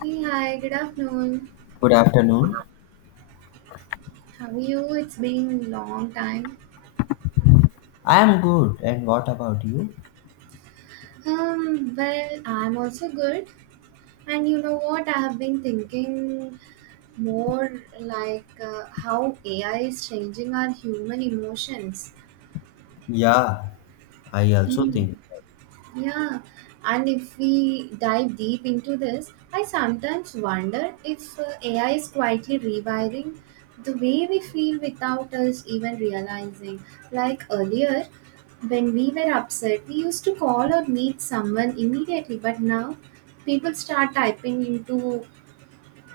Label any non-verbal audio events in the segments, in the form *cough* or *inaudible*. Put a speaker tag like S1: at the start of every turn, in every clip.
S1: Hey, hi, good afternoon.
S2: Good afternoon.
S1: How are you? It's been a long time.
S2: I am good. And what about you?
S1: Well, I'm also good. And you know what? I have been thinking more like how AI is changing our human emotions.
S2: Yeah, I also
S1: Hmm.
S2: think.
S1: Yeah, and if we dive deep into this, I sometimes wonder if AI is quietly rewiring the way we feel without us even realizing. Like earlier, when we were upset, we used to call or meet someone immediately, but now people start typing into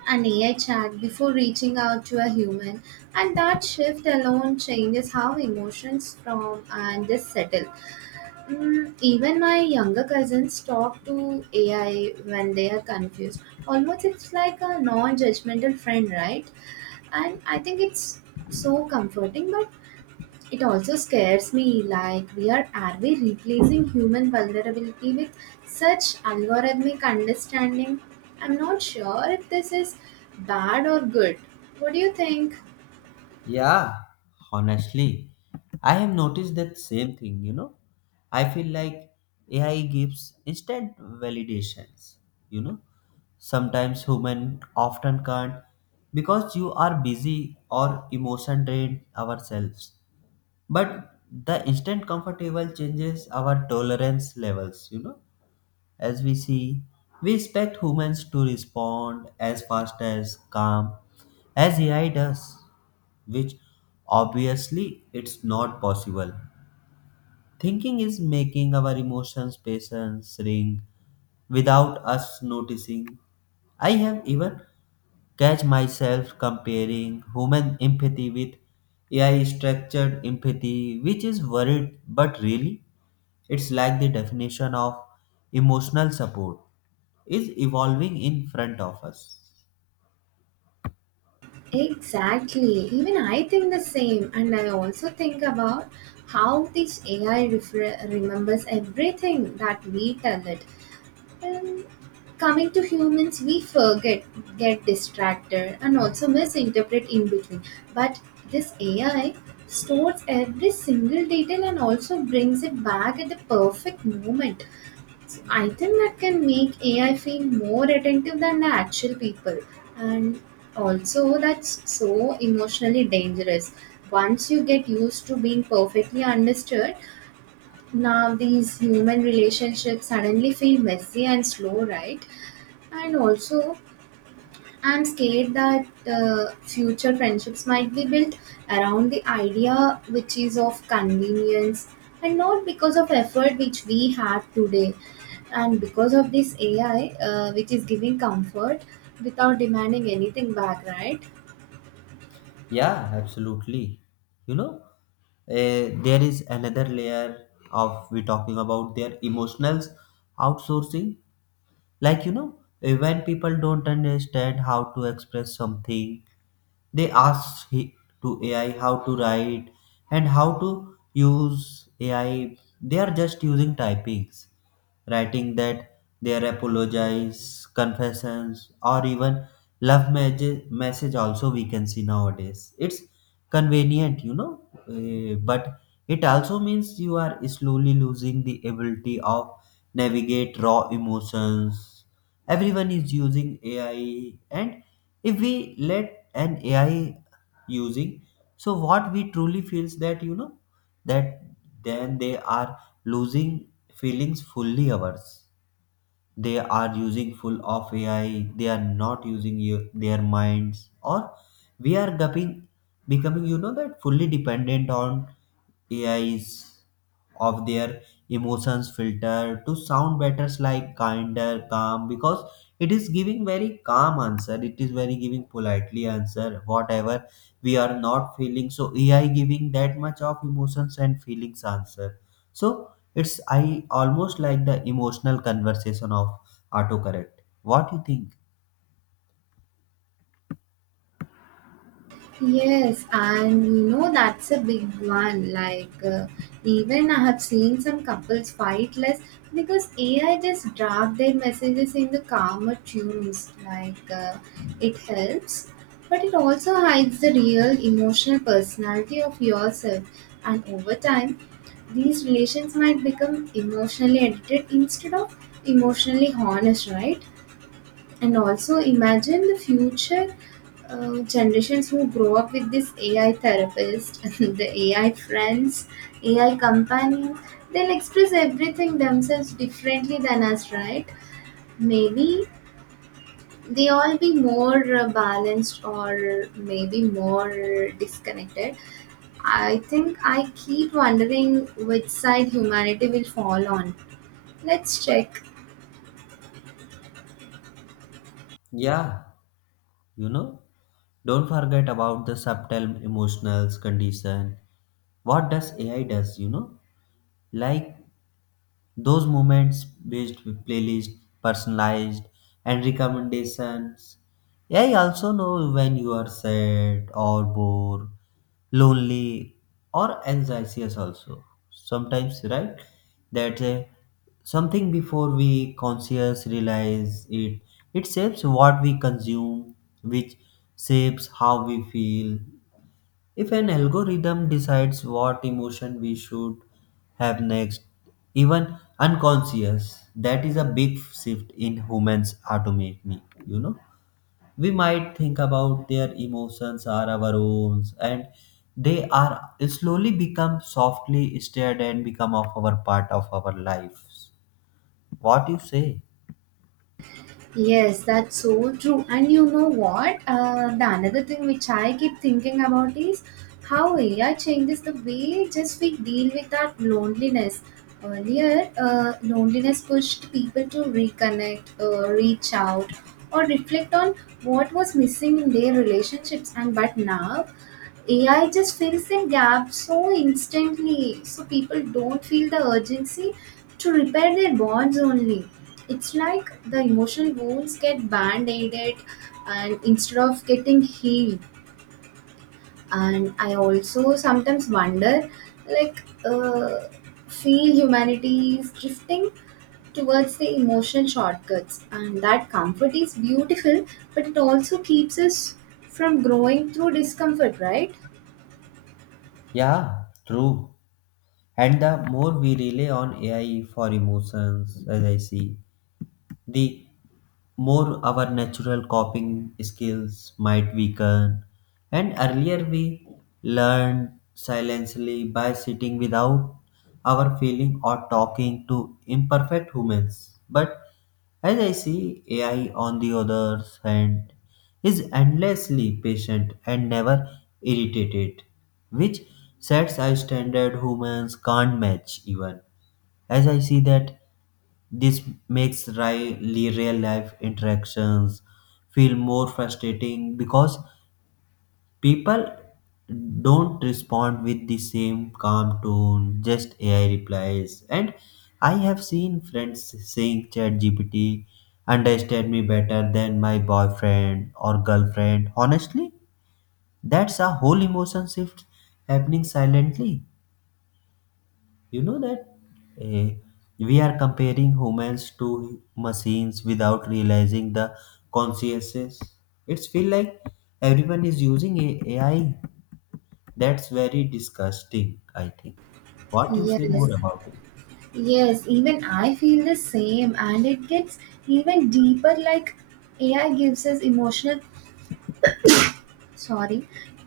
S1: an AI chat before reaching out to a human, and that shift alone changes how emotions from and just settle. Even my younger cousins talk to AI when they are confused. Almost it's like a non judgmental friend, right? And I think it's so comforting, but it also scares me. Like, are we replacing human vulnerability with such algorithmic understanding? I'm not sure if this is bad or good. What do you think?
S2: Yeah, honestly, I have noticed that same thing. I feel like AI gives instant validations, you know. Sometimes human often can't because you are busy or emotion drained ourselves. But the instant comfortable changes our tolerance levels. As we see, we expect humans to respond as fast as calm as AI does, which obviously it's not possible. Thinking is making our emotions patience ring without us noticing. I have even catch myself comparing human empathy with AI structured empathy, which is worried, but really, it's like the definition of emotional support is evolving in front of us.
S1: Exactly. Even I think the same, and I also think about how this AI remembers everything that we tell it. And coming to humans, we forget, get distracted, and also misinterpret in between. But this AI stores every single detail and also brings it back at the perfect moment. I think that can make AI feel more attentive than the actual people. And also, that's so emotionally dangerous. Once you get used to being perfectly understood, now these human relationships suddenly feel messy and slow, right? And also, I'm scared that future friendships might be built around the idea which is of convenience and not because of effort which we have today. And because of this AI, which is giving comfort without demanding anything back, right?
S2: Yeah, absolutely. You know, there is another layer of we talking about their emotionals outsourcing. Like when people don't understand how to express something, they asked to AI how to write and how to use AI. They are just using typings, writing that their apologies, confessions, or even love message also we can see nowadays. It's convenient, but it also means you are slowly losing the ability of navigate raw emotions. Everyone is using AI, and if we let an AI using, so what we truly feels, that you know, that then they are losing feelings fully ours. They are using full of AI. They are not using you, their minds, or we are becoming you know that fully dependent on AIs of their emotions filter to sound better like kinder calm, because it is giving very calm answer, it is very giving politely answer whatever we are not feeling, so AI giving that much of emotions and feelings answer. So it's I almost like the emotional conversation of autocorrect. What you think?
S1: Yes, and you know that's a big one. Like, even I have seen some couples fight less because AI just draft their messages in the calmer tunes. Like, it helps, but it also hides the real emotional personality of yourself. And over time, these relations might become emotionally edited instead of emotionally honest, right? And also imagine the future generations who grow up with this AI therapist *laughs* and the AI friends, AI companion. They'll express everything themselves differently than us, right? Maybe they all be more balanced or maybe more disconnected. I think I keep wondering which side humanity will fall on. Let's check.
S2: Yeah, you know. Don't forget about the subtle emotional condition. What does AI does? Like those moments based with playlist, personalized, and recommendations. AI also know when you are sad or bored, lonely, or anxious also. Sometimes, right? That something before we conscious realize it. It shapes what we consume, which shapes how we feel, if an algorithm decides what emotion we should have next, even unconscious, that is a big shift in humans autonomy. You know, we might think about their emotions are our own, and they are slowly become softly stirred and become of our part of our lives. What you say?
S1: Yes, that's so true. And you know what? The another thing which I keep thinking about is how AI changes the way just we deal with that loneliness. Earlier, loneliness pushed people to reconnect, reach out, or reflect on what was missing in their relationships. And but now, AI just fills that gap so instantly, so people don't feel the urgency to repair their bonds only. It's like the emotional wounds get band aided and instead of getting healed. And I also sometimes wonder, like, feel humanity is drifting towards the emotional shortcuts, and that comfort is beautiful, but it also keeps us from growing through discomfort, right?
S2: Yeah, true. And the more we rely on AI for emotions, as I see, the more our natural coping skills might weaken. And earlier we learned silently by sitting without our feeling or talking to imperfect humans. But as I see, AI on the other hand is endlessly patient and never irritated, which sets a standard humans can't match even. As I see that this makes real life interactions feel more frustrating because people don't respond with the same calm tone, just AI replies. And I have seen friends saying ChatGPT understand me better than my boyfriend or girlfriend. Honestly, that's a whole emotion shift happening silently. You know that eh, we are comparing humans to machines without realizing the consciences. It's feel like everyone is using AI. That's very disgusting, I think. What you say
S1: Yes.
S2: more about it?
S1: Yes, even I feel the same, and it gets even deeper. Like AI gives us emotional,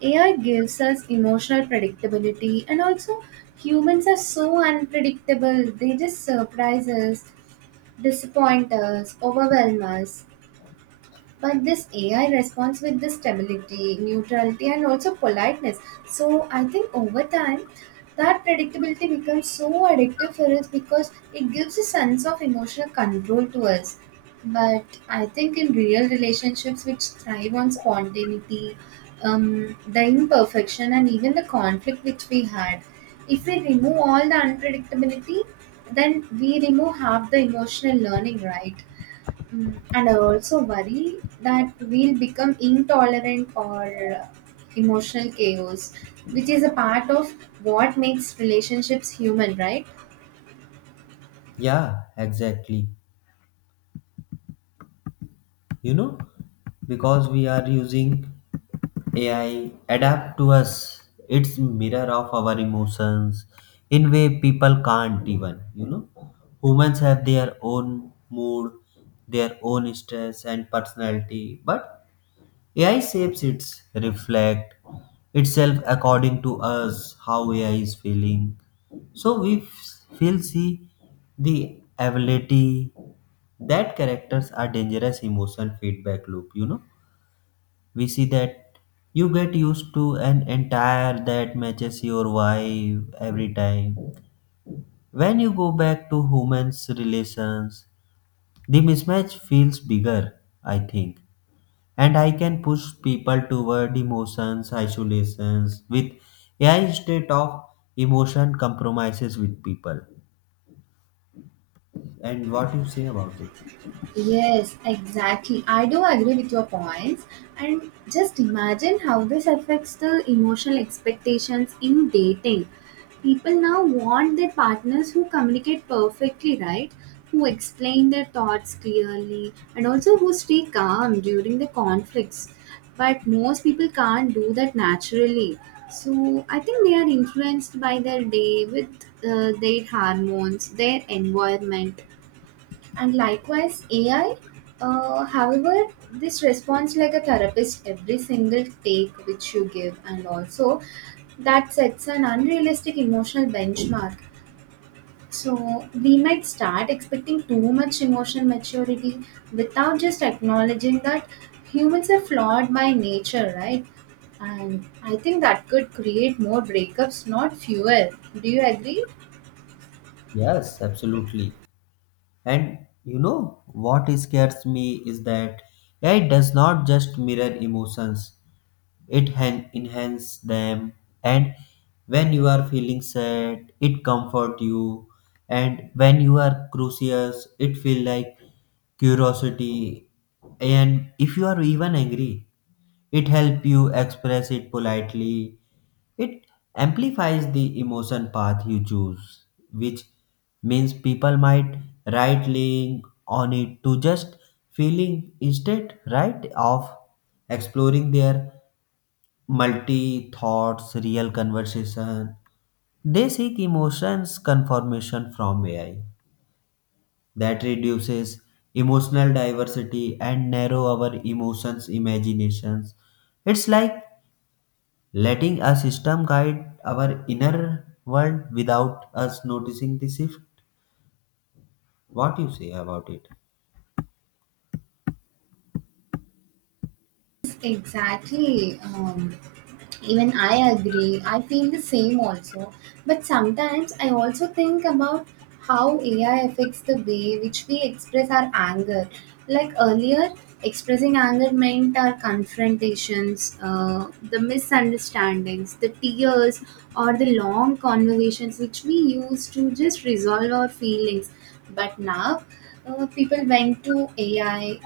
S1: sorry, AI gives us emotional predictability, and also humans are so unpredictable. They just surprise us, disappoint us, overwhelm us. But this AI responds with this stability, neutrality, and also politeness. So I think over time, that predictability becomes so addictive for us because it gives a sense of emotional control to us. But I think in real relationships which thrive on spontaneity, the imperfection, and even the conflict which we had, if we remove all the unpredictability, then we remove half the emotional learning, right? And I also worry that we'll become intolerant or uh, emotional chaos, which is a part of what makes relationships human, right?
S2: Yeah, exactly. You know, because we are using AI adapt to us. It's mirror of our emotions in way people can't even. Humans have their own mood, their own stress and personality, but AI shapes its reflect itself according to us how AI is feeling. So we feel see the ability that characters are dangerous emotion feedback loop. We see that you get used to an entire that matches your vibe every time when you go back to humans relations, the mismatch feels bigger, I think. And I can push people toward emotions isolations with AI state of emotion compromises with people. And what you say about it?
S1: Yes, exactly. I do agree with your points. And just imagine how this affects the emotional expectations in dating. People now want their partners who communicate perfectly, right? Who explain their thoughts clearly and also who stay calm during the conflicts. But most people can't do that naturally. So I think they are influenced by their day with their hormones, their environment, and likewise AI. However, this responds like a therapist every single take which you give, and also that sets an unrealistic emotional benchmark. So we might start expecting too much emotional maturity without just acknowledging that humans are flawed by nature, right? And I think that could create more breakups, not fewer. Do you agree?
S2: Yes, absolutely. And you know what scares me is that AI does not just mirror emotions, it enhances them. And when you are feeling sad, it comforts you. And when you are curious, it feels like curiosity. And if you are even angry, it helps you express it politely. It amplifies the emotion path you choose, which means people might right link on it to just feeling, instead right of exploring their multi thoughts real conversation. They seek emotions confirmation from AI that reduces emotional diversity and narrow our emotions imaginations. It's like letting a system guide our inner world without us noticing the shift. What you say about it?
S1: Exactly. Even I agree. I feel the same also. But sometimes I also think about how AI affects the way which we express our anger. Like earlier, expressing anger meant our confrontations, the misunderstandings, the tears, or the long conversations which we used to just resolve our feelings. But now, people went to AI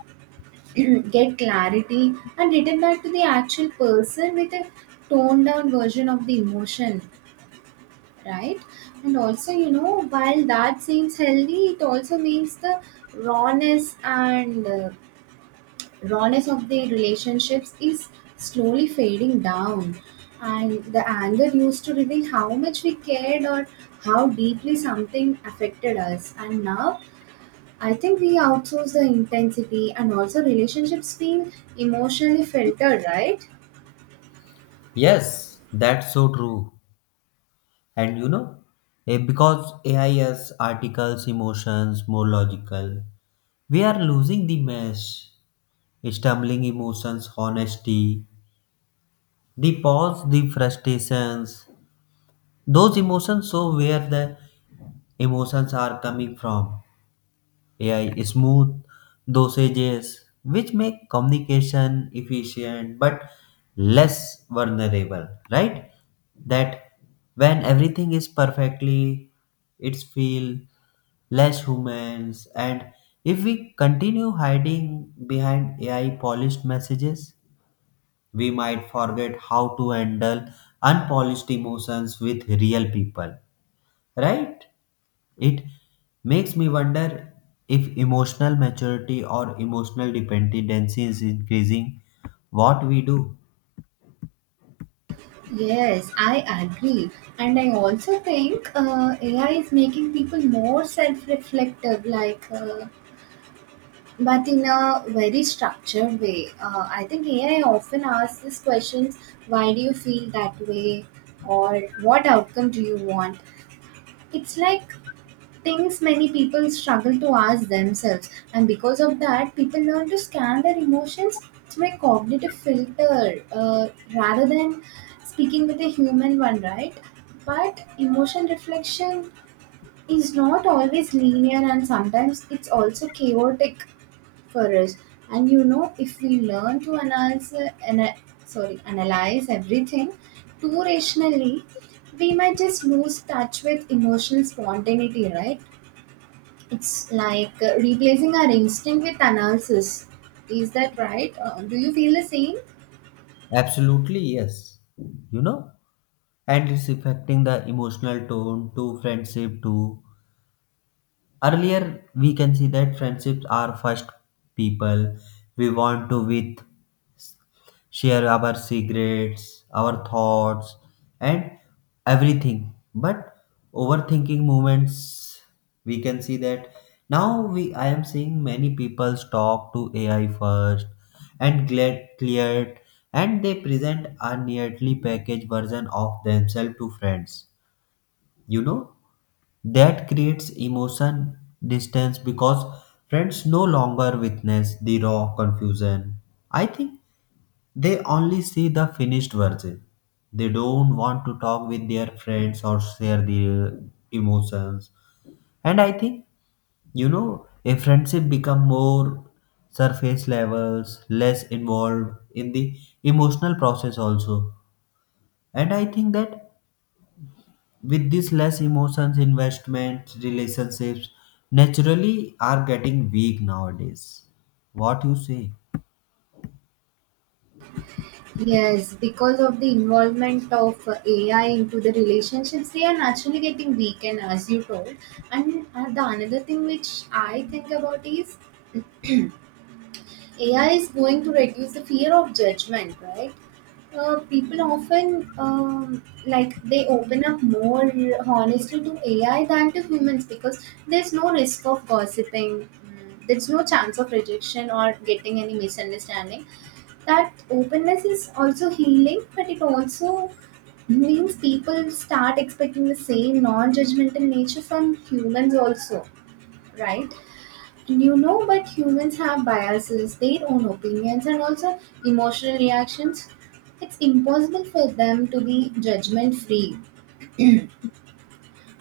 S1: get clarity and return back to the actual person with a toned down version of the emotion, right? And also, you know, while that seems healthy, it also means the rawness and rawness of the relationships is slowly fading down. And the anger used to reveal how much we cared or how deeply something affected us, and now I think we outsource the intensity and also relationships feel emotionally filtered, right?
S2: Yes, that's so true. And because AI's articles, emotions, more logical, we are losing the mesh, stumbling emotions, honesty, the pause, the frustrations, those emotions. So where the emotions are coming from? AI smooth dosages, which make communication efficient but less vulnerable, right? That when everything is perfectly, it's feel less humans, and if we continue hiding behind AI polished messages, we might forget how to handle unpolished emotions with real people, right? It makes me wonder if emotional maturity or emotional dependency is increasing what we do.
S1: Yes, I agree. And I also think AI is making people more self reflective, like, but in a very structured way. I think AI often asks these questions: why do you feel that way? Or what outcome do you want? It's like things many people struggle to ask themselves. And because of that, people learn to scan their emotions through a cognitive filter rather than speaking with a human one, right? But emotion reflection is not always linear and sometimes it's also chaotic for us. And you know, if we learn to analyze, ana- analyze everything too rationally, we might just lose touch with emotional spontaneity, right? It's like replacing our instinct with analysis. Is that right? Do you feel the same?
S2: Absolutely, yes. You know? And it's affecting the emotional tone to friendship too. Earlier, we can see that friendships are first people we want to with share our secrets, our thoughts, and everything. But overthinking moments, we can see that now we I am seeing many people talk to AI first and get cleared, and they present a neatly packaged version of themselves to friends. You know that creates emotion distance because friends no longer witness the raw confusion. I think they only see the finished version. They don't want to talk with their friends or share their emotions. And I think, you know, a friendship become more surface levels, less involved in the emotional process also. And I think that with this less emotions, investments, relationships naturally are getting weak nowadays. What you say?
S1: Yes, because of the involvement of AI into the relationships, they are naturally getting weakened, as you told. And the another thing which I think about is AI is going to reduce the fear of judgment, right? People often like they open up more honestly to AI than to humans because there's no risk of gossiping. Mm. There's no chance of rejection or getting any misunderstanding. That openness is also healing, but it also means people start expecting the same non-judgmental nature from humans also, right? You know, but humans have biases, their own opinions, and also emotional reactions. It's impossible for them to be judgment free.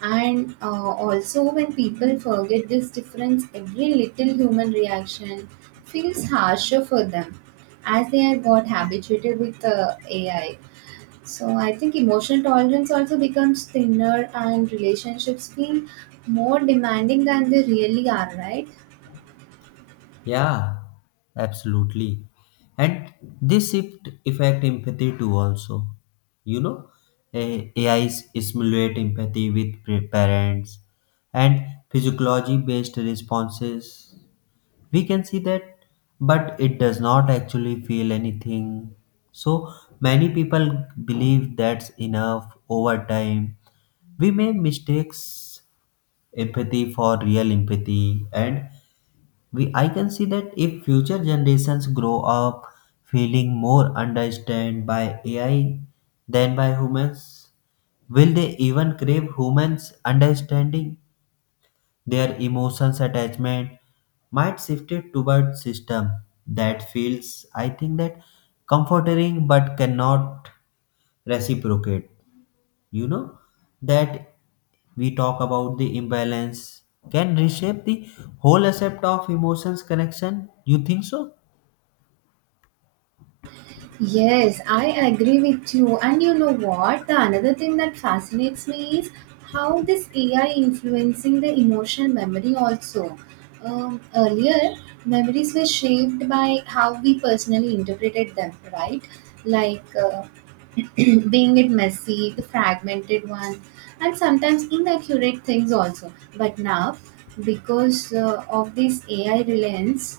S1: And also, when people forget this difference, every little human reaction feels harsher for them as they are got habituated with AI. So, I think emotional tolerance also becomes thinner, and relationships feel more demanding than they really are, right?
S2: Yeah, absolutely. And this shift affect empathy too also. You know, AI simulate empathy with parents and physiology based responses. We can see that, but it does not actually feel anything. So many people believe that's enough over time. We may mistakes empathy for real empathy, and we I can see that if future generations grow up feeling more understood by AI than by humans, will they even crave humans understanding? Their emotions attachment might shift it toward system that feels, I think, that comforting but cannot reciprocate. You know that we talk about the imbalance can reshape the whole aspect of emotions connection, you think so?
S1: Yes, I agree with you. And you know what? The another thing that fascinates me is how this AI influencing the emotional memory also. Earlier, memories were shaped by how we personally interpreted them, right? Like *clears throat* being it messy, the fragmented one, and sometimes inaccurate things also. But now, because of this AI reliance,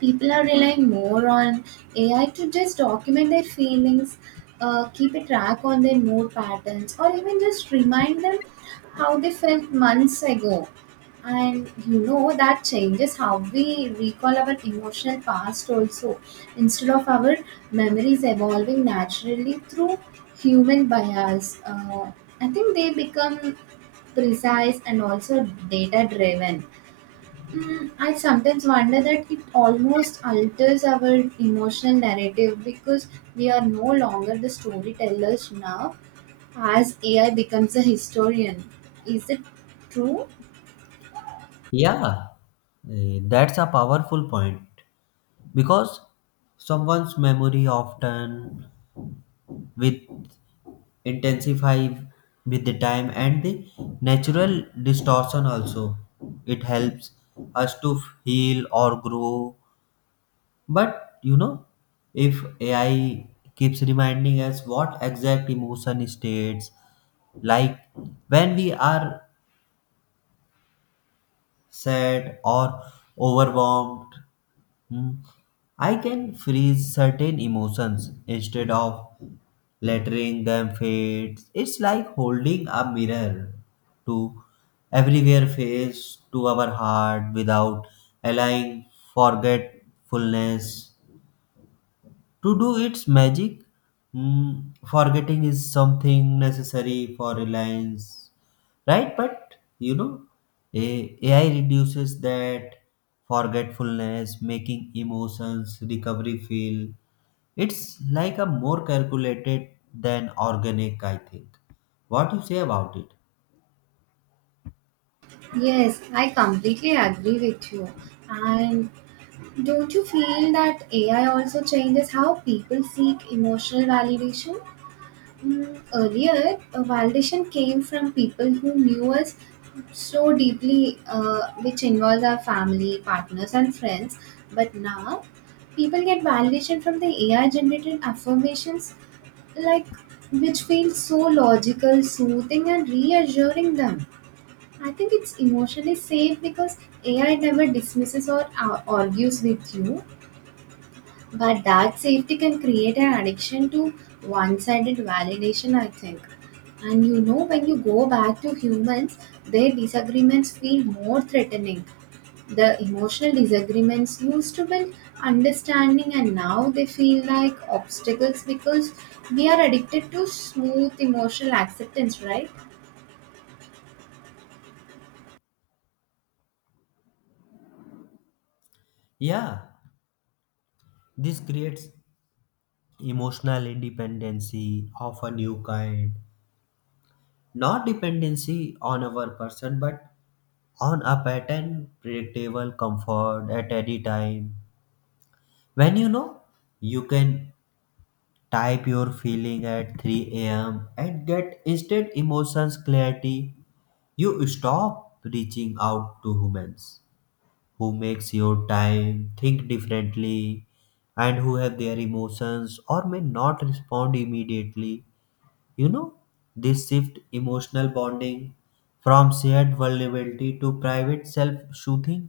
S1: people are relying more on AI to just document their feelings, keep a track on their mood patterns, or even just remind them how they felt months ago. And you know that changes how we recall our emotional past also. Instead of our memories evolving naturally through human bias, I think they become precise and also data driven. Hmm. I sometimes wonder that it almost alters our emotional narrative because we are no longer the storytellers now as AI becomes a historian. Is it true?
S2: Yeah, that's a powerful point because someone's memory often with intensify with the time and the natural distortion also. It helps us to heal or grow. But if AI keeps reminding us what exact emotion states, like when we are sad or overwhelmed, hmm, I can freeze certain emotions instead of letting them fade. It's like holding a mirror to everywhere face to our heart without allowing forgetfulness to do its magic. Mm, forgetting is something necessary for reliance, right? But AI reduces that forgetfulness, making emotions recovery feel. It's like a more calculated than organic, I think. What you say about it?
S1: Yes, I completely agree with you. And don't you feel that AI also changes how people seek emotional validation? Mm. Earlier, a validation came from people who knew us so deeply, which involves our family, partners, and friends. But now, people get validation from the AI generated affirmations, like which feel so logical, soothing, and reassuring them. I think it's emotionally safe because AI never dismisses or argues with you. But that safety can create an addiction to one sided validation, I think. And you know, when you go back to humans, their disagreements feel more threatening. The emotional disagreements used to build understanding, and now they feel like obstacles because we are addicted to smooth emotional acceptance, right?
S2: Yeah, this creates emotional independency of a new kind. Not dependency on our person, but on a pattern, predictable comfort at any time. When you can type your feeling at 3 a.m. and get instant emotions clarity. You stop reaching out to humans who makes your time think differently and who have their emotions or may not respond immediately you know, this shift emotional bonding from shared vulnerability to private self-soothing.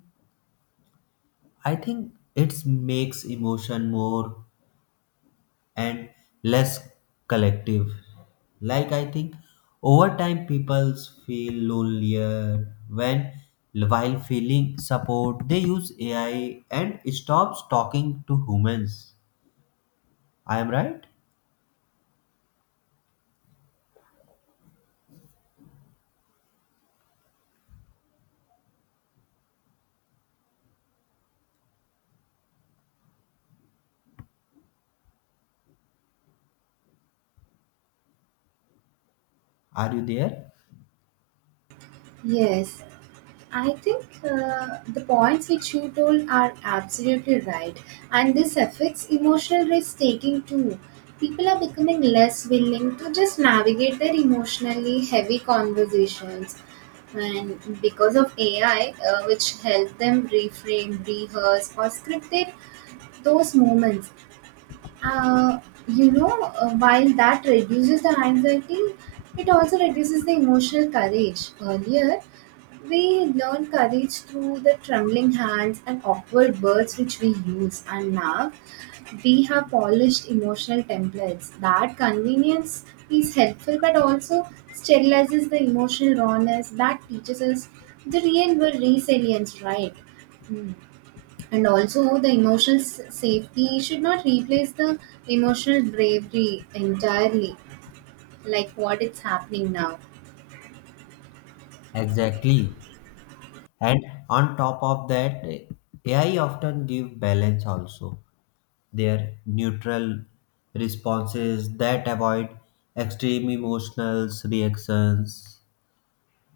S2: I think it makes emotion more and less collective. Like I think over time people feel lonelier when while feeling support they use AI and stops talking to humans. I am right? Are you there?
S1: Yes, I think the points which you told are absolutely right, and this affects emotional risk taking too. People are becoming less willing to just navigate their emotionally heavy conversations, and because of AI, which help them reframe, rehearse, or script their, those moments, uh, while that reduces the anxiety, it also reduces the emotional courage. Earlier, we learn courage through the trembling hands and awkward words which we use, and now we have polished emotional templates. That convenience is helpful but also sterilizes the emotional rawness that teaches us the real world resilience, right? Hmm. And also, the emotional safety should not replace the emotional bravery entirely, like what it's happening now.
S2: Exactly. And on top of that, AI often give balance also. Their neutral responses that avoid extreme emotional reactions.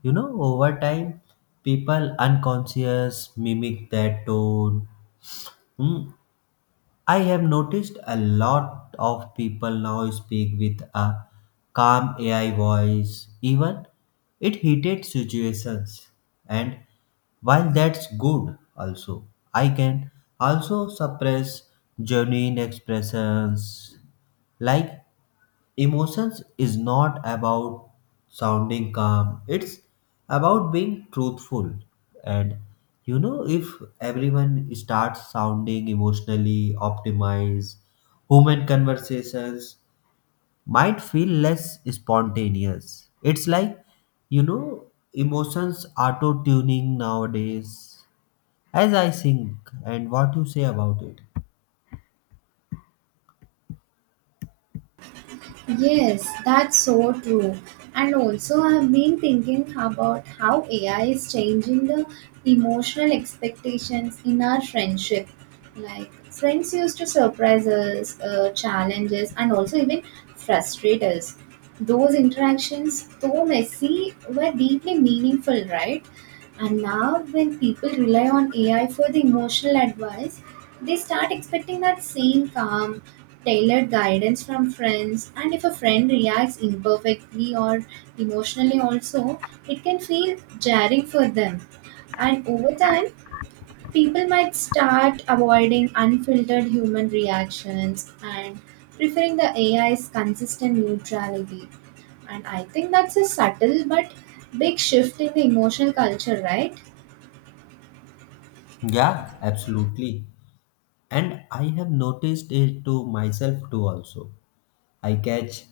S2: Over time, people unconscious mimic that tone. Hmm, I have noticed a lot of people now speak with a calm AI voice, even it heated situations. And while that's good, also, I can also suppress genuine expressions like emotions is not about sounding calm, it's about being truthful. And if everyone starts sounding emotionally optimized, human conversations might feel less spontaneous. It's like, you know, emotions auto tuning nowadays, as I think, and what you say about it.
S1: Yes, that's so true. And also, I've been thinking about how AI is changing the emotional expectations in our friendship. Like, friends used to surprise us, challenge us, and also even frustrate us. Those interactions, though messy, were deeply meaningful, right? And now, when people rely on AI for the emotional advice, they start expecting that same calm, tailored guidance from friends. And if a friend reacts imperfectly or emotionally, also, it can feel jarring for them. And over time, people might start avoiding unfiltered human reactions and preferring the AI's consistent neutrality. And I think that's a subtle but big shift in the emotional culture, right?
S2: Yeah, absolutely. And I have noticed it to myself too also. I catch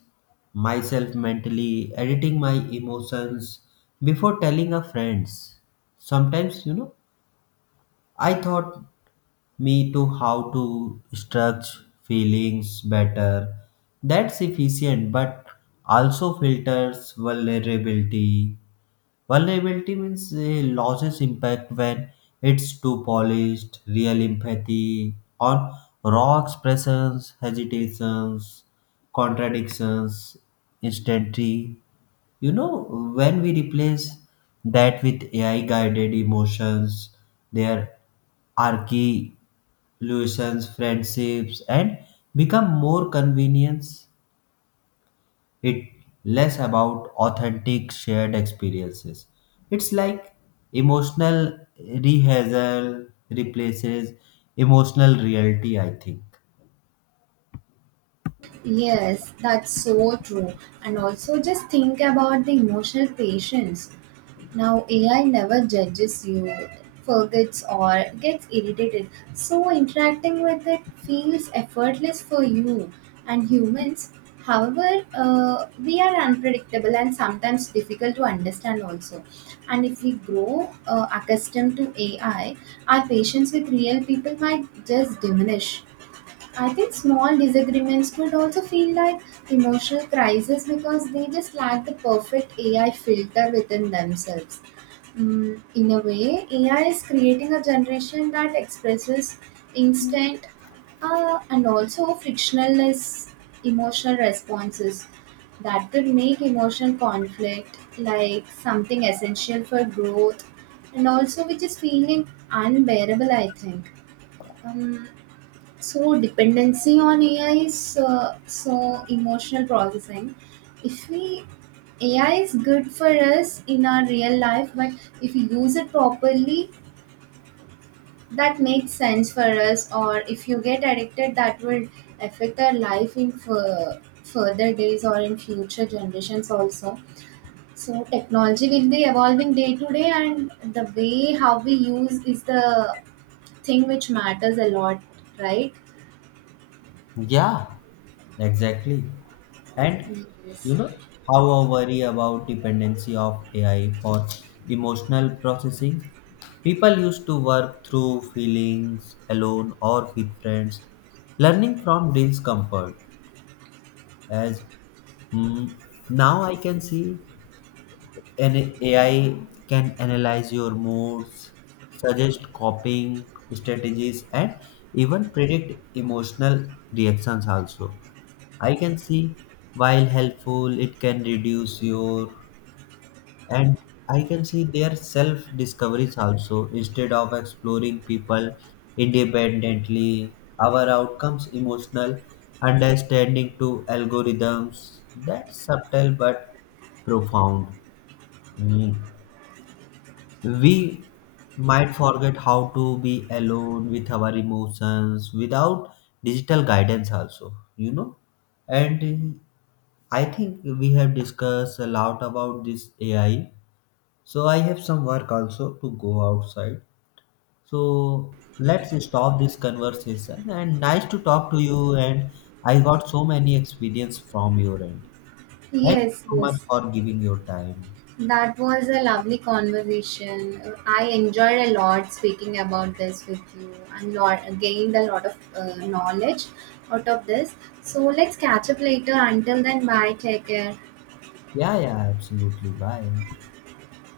S2: myself mentally editing my emotions before telling a friends. Sometimes, I thought me to how to structure feelings better. That's efficient, but also filters vulnerability. Vulnerability means loses impact when it's too polished, real empathy, or raw expressions, hesitations, contradictions, instantly. When we replace that with AI guided emotions, their archae illusions, friendships, and become more convenience it less about authentic shared experiences. It's like emotional rehearsal replaces emotional reality, I think.
S1: Yes, that's so true. And also, just think about the emotional patience. Now, AI never judges you, forgets, or gets irritated. So, interacting with it feels effortless for you and humans. However, we are unpredictable and sometimes difficult to understand, also. And if we grow accustomed to AI, our patience with real people might just diminish. I think small disagreements could also feel like emotional crisis because they just lack the perfect AI filter within themselves. In a way, AI is creating a generation that expresses instant and also frictionless emotional responses that could make emotional conflict like something essential for growth and also which is feeling unbearable, I think. Um, so dependency on AI is so emotional processing. If we AI is good for us in our real life, but if you use it properly, that makes sense for us. Or if you get addicted, that will affect our life in further days or in future generations also. So technology will be evolving day to day, and the way how we use is the thing which matters a lot, right?
S2: Yeah, exactly. And you
S1: Yes.
S2: know how I worry about dependency of AI for emotional processing. People used to work through feelings alone or with friends, learning from discomfort. As mm, now I can see an AI can analyze your moods, suggest coping strategies, and even predict emotional reactions. Also, I can see while helpful, it can reduce your and I can see their self discoveries also instead of exploring people independently our outcomes emotional understanding to algorithms that subtle but profound. Mm. We might forget how to be alone with our emotions without digital guidance also. And I think we have discussed a lot about this AI, so I have some work also to go outside. So let's stop this conversation and nice to talk to you, and I got so many experience from your end. Thank you
S1: Yes,
S2: so much
S1: yes.
S2: for giving your time.
S1: That was a lovely conversation. I enjoyed a lot speaking about this with you and gained a lot of knowledge out of this. So let's catch up later. Until then, bye. Take care.
S2: Yeah, yeah, absolutely. Bye.